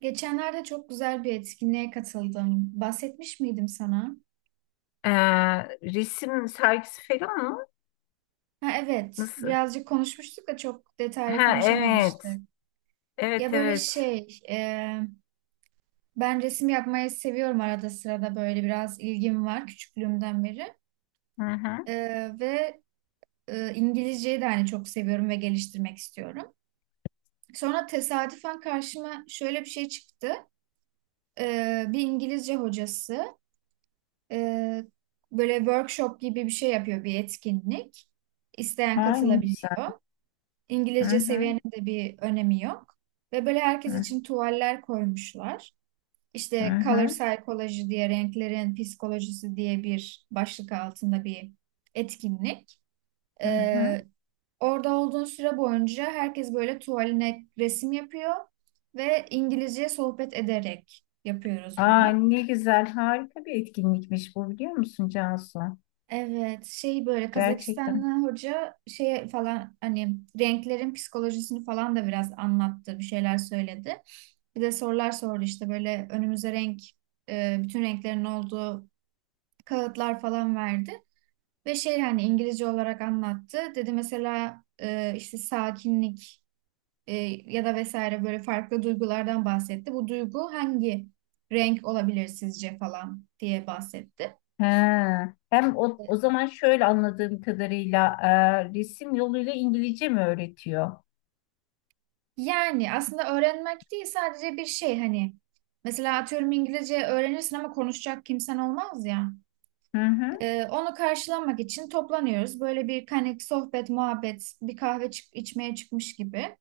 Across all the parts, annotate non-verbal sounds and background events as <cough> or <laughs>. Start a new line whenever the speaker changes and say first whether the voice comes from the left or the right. right: Geçenlerde çok güzel bir etkinliğe katıldım. Bahsetmiş miydim sana?
left: Ee, Resim sergisi falan mı?
right: Ha, evet,
left: Nasıl?
right: birazcık konuşmuştuk da çok detaylı
left: Ha evet.
right: konuşamamıştık. Ya
left: Evet
right: böyle
left: evet.
right: şey, ben resim yapmayı seviyorum arada sırada böyle biraz ilgim var küçüklüğümden beri.
left: Hı hı.
right: E, ve İngilizceyi de hani çok seviyorum ve geliştirmek istiyorum. Sonra tesadüfen karşıma şöyle bir şey çıktı. Bir İngilizce hocası. Ee, Böyle workshop gibi bir şey yapıyor, bir etkinlik. İsteyen
left: Aa, ne güzel.
right: katılabiliyor.
left: Hı
right: İngilizce
left: hı,
right: seviyenin de bir önemi yok. Ve böyle herkes
left: hı
right: için tuvaller koymuşlar. İşte color
left: hı,
right: psychology diye, renklerin psikolojisi diye bir başlık altında bir etkinlik.
left: hı hı.
right: Ee, Orada olduğun süre boyunca herkes böyle tuvaline resim yapıyor ve İngilizce sohbet ederek yapıyoruz
left: Aa,
right: bunu.
left: ne güzel. Harika bir etkinlikmiş bu, biliyor musun Cansu?
right: Evet, şey böyle
left: Gerçekten.
right: Kazakistanlı hoca şey falan hani renklerin psikolojisini falan da biraz anlattı, bir şeyler söyledi. Bir de sorular sordu, işte böyle önümüze renk, bütün renklerin olduğu kağıtlar falan verdi. Ve şey hani İngilizce olarak anlattı. Dedi mesela işte sakinlik e, ya da vesaire böyle farklı duygulardan bahsetti. Bu duygu hangi renk olabilir sizce falan diye bahsetti.
left: He. Hem o zaman şöyle anladığım kadarıyla resim yoluyla İngilizce mi öğretiyor?
right: Yani aslında öğrenmek değil sadece bir şey hani mesela atıyorum İngilizce öğrenirsin ama konuşacak kimsen olmaz ya.
left: Hı hı.
right: Onu karşılamak için toplanıyoruz. Böyle bir hani sohbet, muhabbet, bir kahve içmeye çıkmış gibi.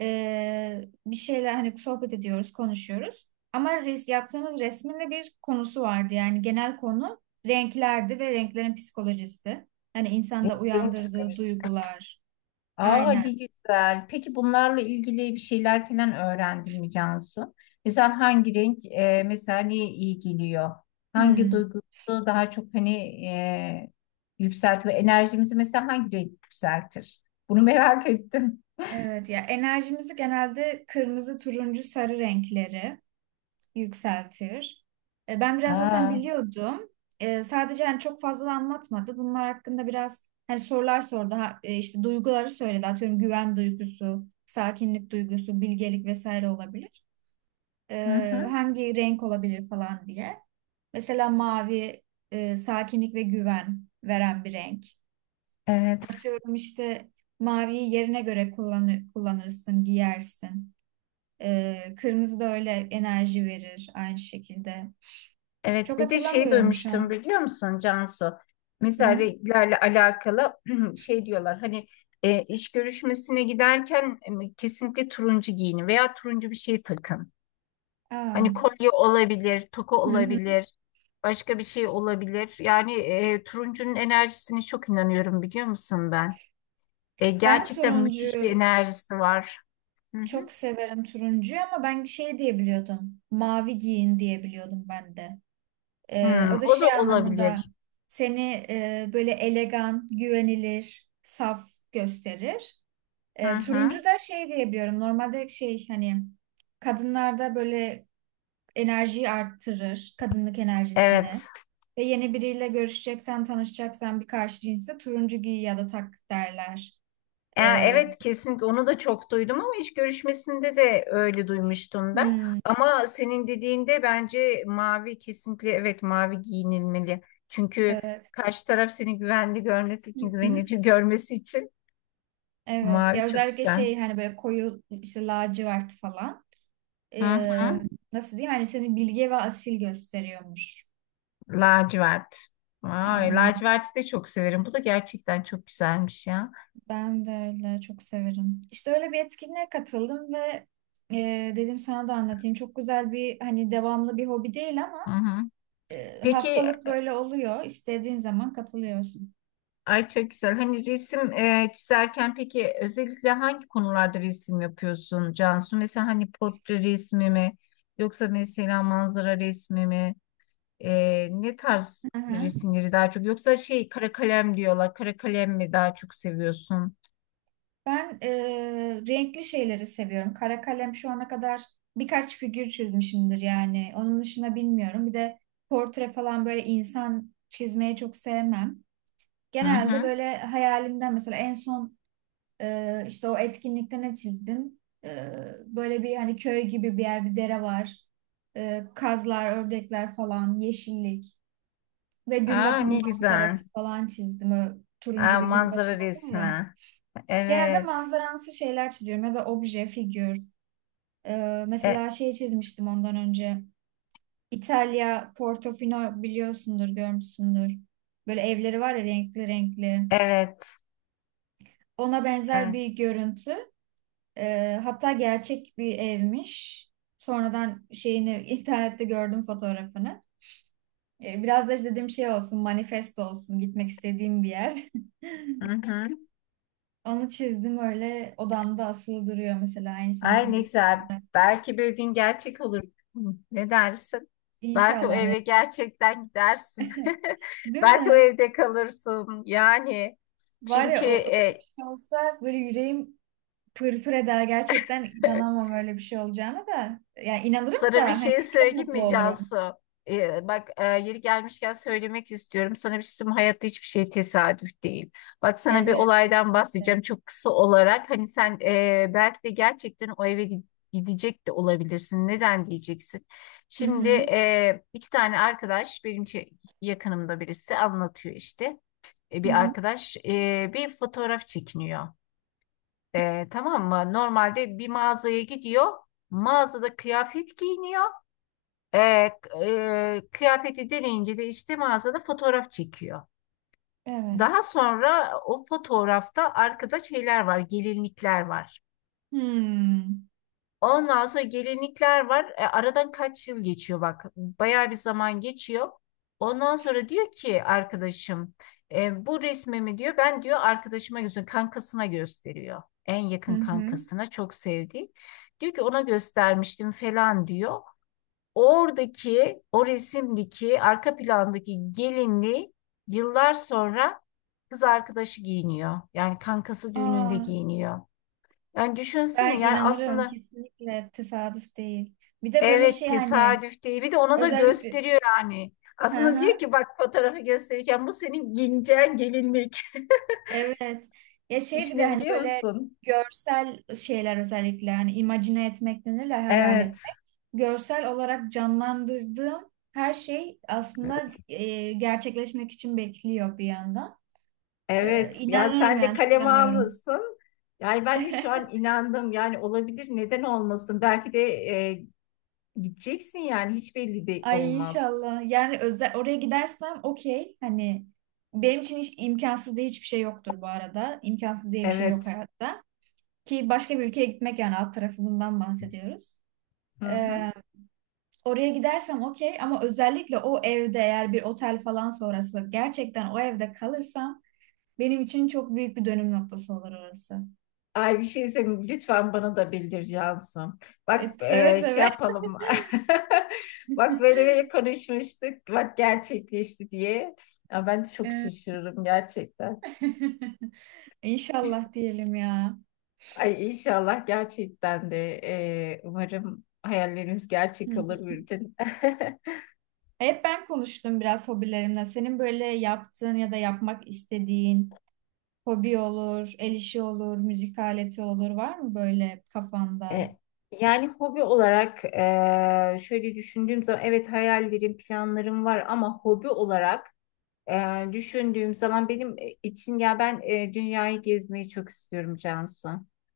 right: Bir şeyler hani sohbet ediyoruz, konuşuyoruz. Ama yaptığımız resmin de bir konusu vardı. Yani genel konu renklerdi ve renklerin psikolojisi. Hani insanda
left: Renklerin
right: uyandırdığı
left: psikolojisi.
right: duygular.
left: Aa,
right: Aynen.
left: ne güzel. Peki bunlarla ilgili bir şeyler falan öğrendin mi Cansu? Mesela hangi renk mesela neye iyi geliyor? Hangi
right: Hmm.
left: duygusu daha çok hani e, yükseltiyor? Enerjimizi mesela hangi renk yükseltir? Bunu merak <laughs> ettim.
right: Evet ya, enerjimizi genelde kırmızı, turuncu, sarı renkleri yükseltir. Ben biraz zaten
left: Aa,
right: biliyordum. Sadece hani çok fazla da anlatmadı. Bunlar hakkında biraz hani sorular sordu. Ha, işte duyguları söyledi. Atıyorum güven duygusu, sakinlik duygusu, bilgelik vesaire olabilir.
left: hı hı.
right: Hangi renk olabilir falan diye. Mesela mavi sakinlik ve güven veren bir renk.
left: Evet.
right: Atıyorum işte maviyi yerine göre kullanır, kullanırsın, giyersin. Kırmızı da öyle enerji verir aynı şekilde.
left: Evet,
right: Çok
left: bir de şey
right: hatırlamıyorum şu
left: duymuştum,
right: an.
left: biliyor musun Cansu?
right: Hı
left: Mesela
right: hı.
left: renklerle alakalı <clears throat> şey diyorlar hani iş görüşmesine giderken kesinlikle turuncu giyinin veya turuncu bir şey takın.
right: Aa.
left: Hani kolye olabilir, toka
right: Hı hı.
left: olabilir, başka bir şey olabilir. Yani turuncunun enerjisine çok inanıyorum, biliyor musun ben?
right: Ben de
left: Gerçekten müthiş bir
right: turuncuyu
left: enerjisi var. Hı hı.
right: çok severim turuncuyu, ama ben şey diyebiliyordum. Mavi giyin diyebiliyordum ben de.
left: Hmm,
right: O da
left: o da
right: şey anlamında
left: olabilir.
right: seni böyle elegan, güvenilir, saf gösterir.
left: Hı hı.
right: Turuncu da şey diyebiliyorum. Normalde şey hani kadınlarda böyle enerjiyi arttırır, kadınlık
left: Evet.
right: enerjisini. Ve yeni biriyle görüşeceksen, tanışacaksan bir karşı cinse turuncu giy ya da tak derler. Ee,
left: Evet, kesinlikle onu da çok duydum ama iş görüşmesinde de öyle duymuştum ben.
right: hmm,
left: Ama senin dediğinde bence mavi, kesinlikle evet, mavi giyinilmeli. Çünkü
right: evet.
left: karşı taraf seni güvenli görmesi
right: Hı
left: için,
right: hı,
left: güvenilir görmesi için.
right: evet. Ya
left: Mavi çok
right: özellikle
left: güzel.
right: şey hani böyle koyu işte lacivert falan.
left: Hı
right: Ee,
left: hı.
right: Nasıl diyeyim? Hani seni bilge ve asil gösteriyormuş.
left: Lacivert. Vay,
right: Aynen.
left: laciverti de çok severim. Bu da gerçekten çok güzelmiş ya.
right: Ben de öyle çok severim. İşte öyle bir etkinliğe katıldım ve dedim sana da anlatayım. Çok güzel bir hani devamlı bir hobi değil ama
left: Hı hı. Peki,
right: haftalık böyle oluyor. İstediğin zaman katılıyorsun.
left: ay çok güzel. Hani resim çizerken peki özellikle hangi konularda resim yapıyorsun Cansu? Mesela hani portre resmi mi yoksa mesela manzara resmi mi? Ne tarz
right: Hı hı.
left: resimleri daha çok, yoksa şey, kara kalem diyorlar. Kara kalem mi daha çok seviyorsun?
right: Ben renkli şeyleri seviyorum. Kara kalem şu ana kadar birkaç figür çizmişimdir yani. Onun dışında bilmiyorum. Bir de portre falan böyle insan çizmeyi çok sevmem.
left: Hı
right: Genelde
left: hı.
right: böyle hayalimden mesela en son işte o etkinlikte ne çizdim? E, Böyle bir hani köy gibi bir yer, bir dere var. Kazlar, ördekler falan, yeşillik. Ve gün
left: Aa,
right: batımı
left: ne güzel.
right: manzarası falan çizdim. Öyle turuncu
left: Aa,
right: bir gün
left: manzara
right: batımı oluyor ya.
left: resmi.
right: Genelde
left: Evet.
right: manzaramsı şeyler çiziyorum ya da obje, figür.
left: E,
right: Mesela şey çizmiştim ondan önce. İtalya, Portofino biliyorsundur, görmüşsündür. Böyle evleri var ya renkli renkli.
left: evet.
right: Ona benzer
left: Evet.
right: bir görüntü. Hatta gerçek bir evmiş. Sonradan şeyini <laughs> internette gördüm fotoğrafını. Biraz da işte dediğim şey olsun, manifesto olsun, gitmek istediğim bir yer. <laughs>
left: Hı hı.
right: Onu çizdim, öyle odamda asılı duruyor mesela en son
left: Ay, ne
right: çizik.
left: güzel. Belki bir gün gerçek olur. Hı. Ne dersin? Belki o
right: İnşallah ya.
left: eve gerçekten gidersin. <laughs>
right: Değil
left: Belki o
right: mi?
left: evde kalırsın. Yani
right: Var
left: çünkü
right: ya, o öyle bir şey olsa böyle yüreğim pırpır eder gerçekten,
left: <laughs>
right: inanamam öyle bir şey olacağına da. Yani inanırım
left: sana
right: da
left: bir
right: hani,
left: şey
right: çok
left: söyleyeyim
right: mutlu
left: mi
right: olurum.
left: Cansu? Bak, yeri gelmişken söylemek istiyorum. Sana bir şey söyleyeyim mi? Hayatta hiçbir şey tesadüf değil. Bak, sana bir
right: Evet,
left: olaydan
right: kesinlikle.
left: bahsedeceğim çok kısa olarak. Hani sen, belki de gerçekten o eve gidecek de olabilirsin. Neden diyeceksin?
right: Hı
left: Şimdi
right: hı.
left: iki tane arkadaş benim yakınımda birisi anlatıyor işte.
right: Hı
left: Bir
right: hı.
left: arkadaş, bir fotoğraf çekiniyor. Tamam mı? Normalde bir mağazaya gidiyor. Mağazada kıyafet giyiniyor. E, k- Kıyafeti deneyince de işte mağazada fotoğraf çekiyor.
right: Evet.
left: Daha sonra o fotoğrafta arkada şeyler var, gelinlikler var.
right: Hmm.
left: Ondan sonra gelinlikler var. Aradan kaç yıl geçiyor bak. Bayağı bir zaman geçiyor. Ondan sonra diyor ki arkadaşım, bu resmimi diyor ben, diyor, arkadaşıma gösteriyorum. Kankasına gösteriyor. En
right: Hı
left: yakın
right: hı.
left: kankasına, çok sevdiği. Diyor ki ona göstermiştim falan, diyor. Oradaki o resimdeki arka plandaki gelinliği yıllar sonra kız arkadaşı giyiniyor. Yani kankası düğününde
right: Aa,
left: giyiniyor. Yani düşünsene,
right: ben
left: yani
right: inanırım,
left: aslında
right: kesinlikle tesadüf değil. Bir de böyle
left: evet,
right: şey hani
left: tesadüf değil, bir de ona da
right: özellikle.
left: gösteriyor yani.
right: Hı
left: Aslında diyor
right: hı.
left: ki bak, fotoğrafı gösterirken, bu senin giyineceğin gelinlik.
right: Evet. Ya
left: <laughs>
right: şey bir de hani
left: Düşünebiliyor
right: böyle
left: musun?
right: görsel şeyler, özellikle hani imagine etmek denir ya, hayal
left: Evet.
right: etmek. Görsel olarak canlandırdığım her şey aslında gerçekleşmek için bekliyor bir yandan.
left: Evet. Yani
right: İnanıyorum
left: sen de
right: yani, çok
left: kaleme
right: inanıyorum.
left: almışsın. Yani ben de şu an
right: <laughs>
left: inandım. Yani olabilir. Neden olmasın? Belki de gideceksin, yani hiç belli de
right: Ay
left: olmaz.
right: inşallah. Yani özel oraya gidersem okey. Hani benim için hiç imkansız diye hiçbir şey yoktur bu arada. İmkansız diye bir şey yok
left: Evet.
right: hayatta. Ki başka bir ülkeye gitmek yani, alt tarafı bundan bahsediyoruz.
left: Hı hı.
right: Oraya gidersem okey, ama özellikle o evde, eğer bir otel falan sonrası gerçekten o evde kalırsam, benim için çok büyük bir dönüm noktası olur orası.
left: Ay, bir şey senin, lütfen bana da bildir Cansu. Bak,
right: Evet, seve
left: şey
right: seve. <laughs>
left: yapalım. <laughs> Bak, böyle böyle konuşmuştuk. Bak, gerçekleşti diye. Ya ben de çok
right: Ee,
left: şaşırırım gerçekten.
right: <laughs> İnşallah diyelim ya.
left: Ay inşallah, gerçekten de umarım hayallerimiz
right: Hı
left: gerçek olur
right: hı.
left: bir gün. <laughs>
right: Hep ben konuştum biraz hobilerimle. Senin böyle yaptığın ya da yapmak istediğin hobi olur, el işi olur, müzik aleti olur, var mı böyle kafanda?
left: E, Yani hobi olarak, şöyle düşündüğüm zaman evet, hayallerim, planlarım var ama hobi olarak... Düşündüğüm zaman benim için, ya ben dünyayı gezmeyi çok istiyorum Cansu.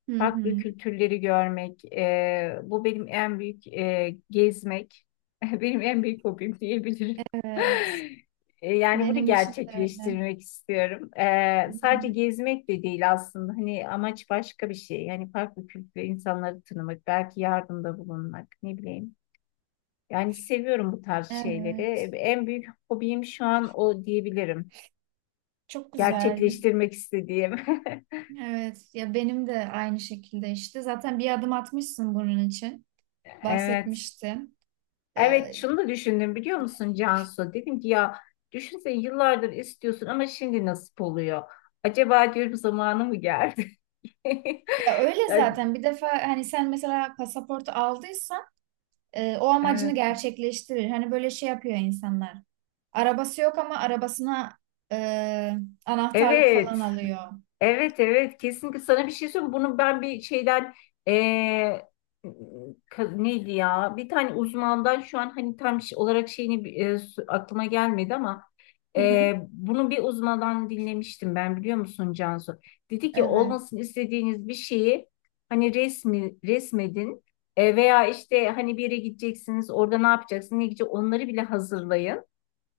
right: Hı
left: Farklı
right: hı.
left: kültürleri görmek, bu benim en büyük, gezmek, <laughs> benim en büyük hobim diyebilirim.
right: Evet.
left: <laughs> Yani bunu
right: Benim için de öyle.
left: gerçekleştirmek istiyorum.
right: Hı
left: Sadece
right: hı.
left: gezmek de değil aslında. Hani amaç başka bir şey. Yani farklı kültürlü insanları tanımak, belki yardımda bulunmak, ne bileyim. Yani seviyorum bu tarz şeyleri.
right: Evet.
left: En büyük hobim şu an o diyebilirim,
right: Çok güzel.
left: gerçekleştirmek istediğim. <laughs>
right: Evet ya, benim de aynı şekilde, işte zaten bir adım atmışsın bunun için
left: Evet.
right: bahsetmiştin.
left: Evet,
right: Ee,
left: şunu da düşündüm, biliyor musun Cansu? Dedim ki ya, düşünsene, yıllardır istiyorsun ama şimdi nasip oluyor. Acaba diyorum, zamanı mı geldi? <laughs>
right: Ya öyle
left: Yani...
right: zaten, bir defa hani sen mesela pasaportu aldıysan o
left: Evet.
right: amacını gerçekleştirir. Hani böyle şey yapıyor insanlar. Arabası yok ama arabasına e, anahtarlık falan
left: Evet.
right: alıyor.
left: Evet evet, kesinlikle sana bir şey söyleyeyim. Bunu ben bir şeyden, eee, neydi ya, bir tane uzmandan, şu an hani tam şey olarak şeyini aklıma gelmedi ama
right: Hı hı.
left: bunu bir uzmandan dinlemiştim ben, biliyor musun Cansu? Dedi ki
right: Evet.
left: olmasını istediğiniz bir şeyi hani resmi resmedin. Veya işte hani bir yere gideceksiniz, orada ne yapacaksınız, ne gidecek, onları bile hazırlayın.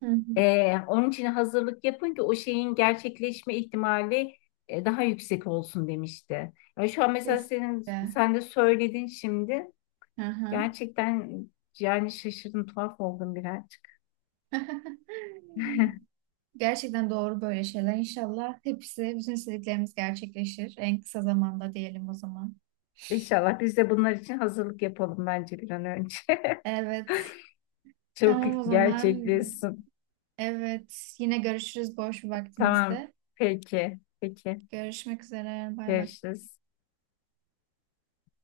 right: Hı hı.
left: Onun için hazırlık yapın ki o şeyin gerçekleşme ihtimali daha yüksek olsun, demişti. Yani şu an mesela senin,
right: Kesinlikle.
left: sen de söyledin şimdi.
right: Hı hı.
left: Gerçekten yani şaşırdım, tuhaf oldum birazcık.
right: <laughs>
left: <laughs>
right: Gerçekten doğru böyle şeyler. İnşallah hepsi, bütün istediklerimiz gerçekleşir. En kısa zamanda diyelim o zaman.
left: İnşallah biz de bunlar için hazırlık yapalım bence bir an önce. <laughs>
right: Evet.
left: Çok
right: Tamam o zaman.
left: gerçekleşsin.
right: Evet. Yine görüşürüz boş bir
left: Tamam.
right: vaktimizde.
left: Peki. Peki.
right: Görüşmek üzere. Bay bay.
left: Görüşürüz.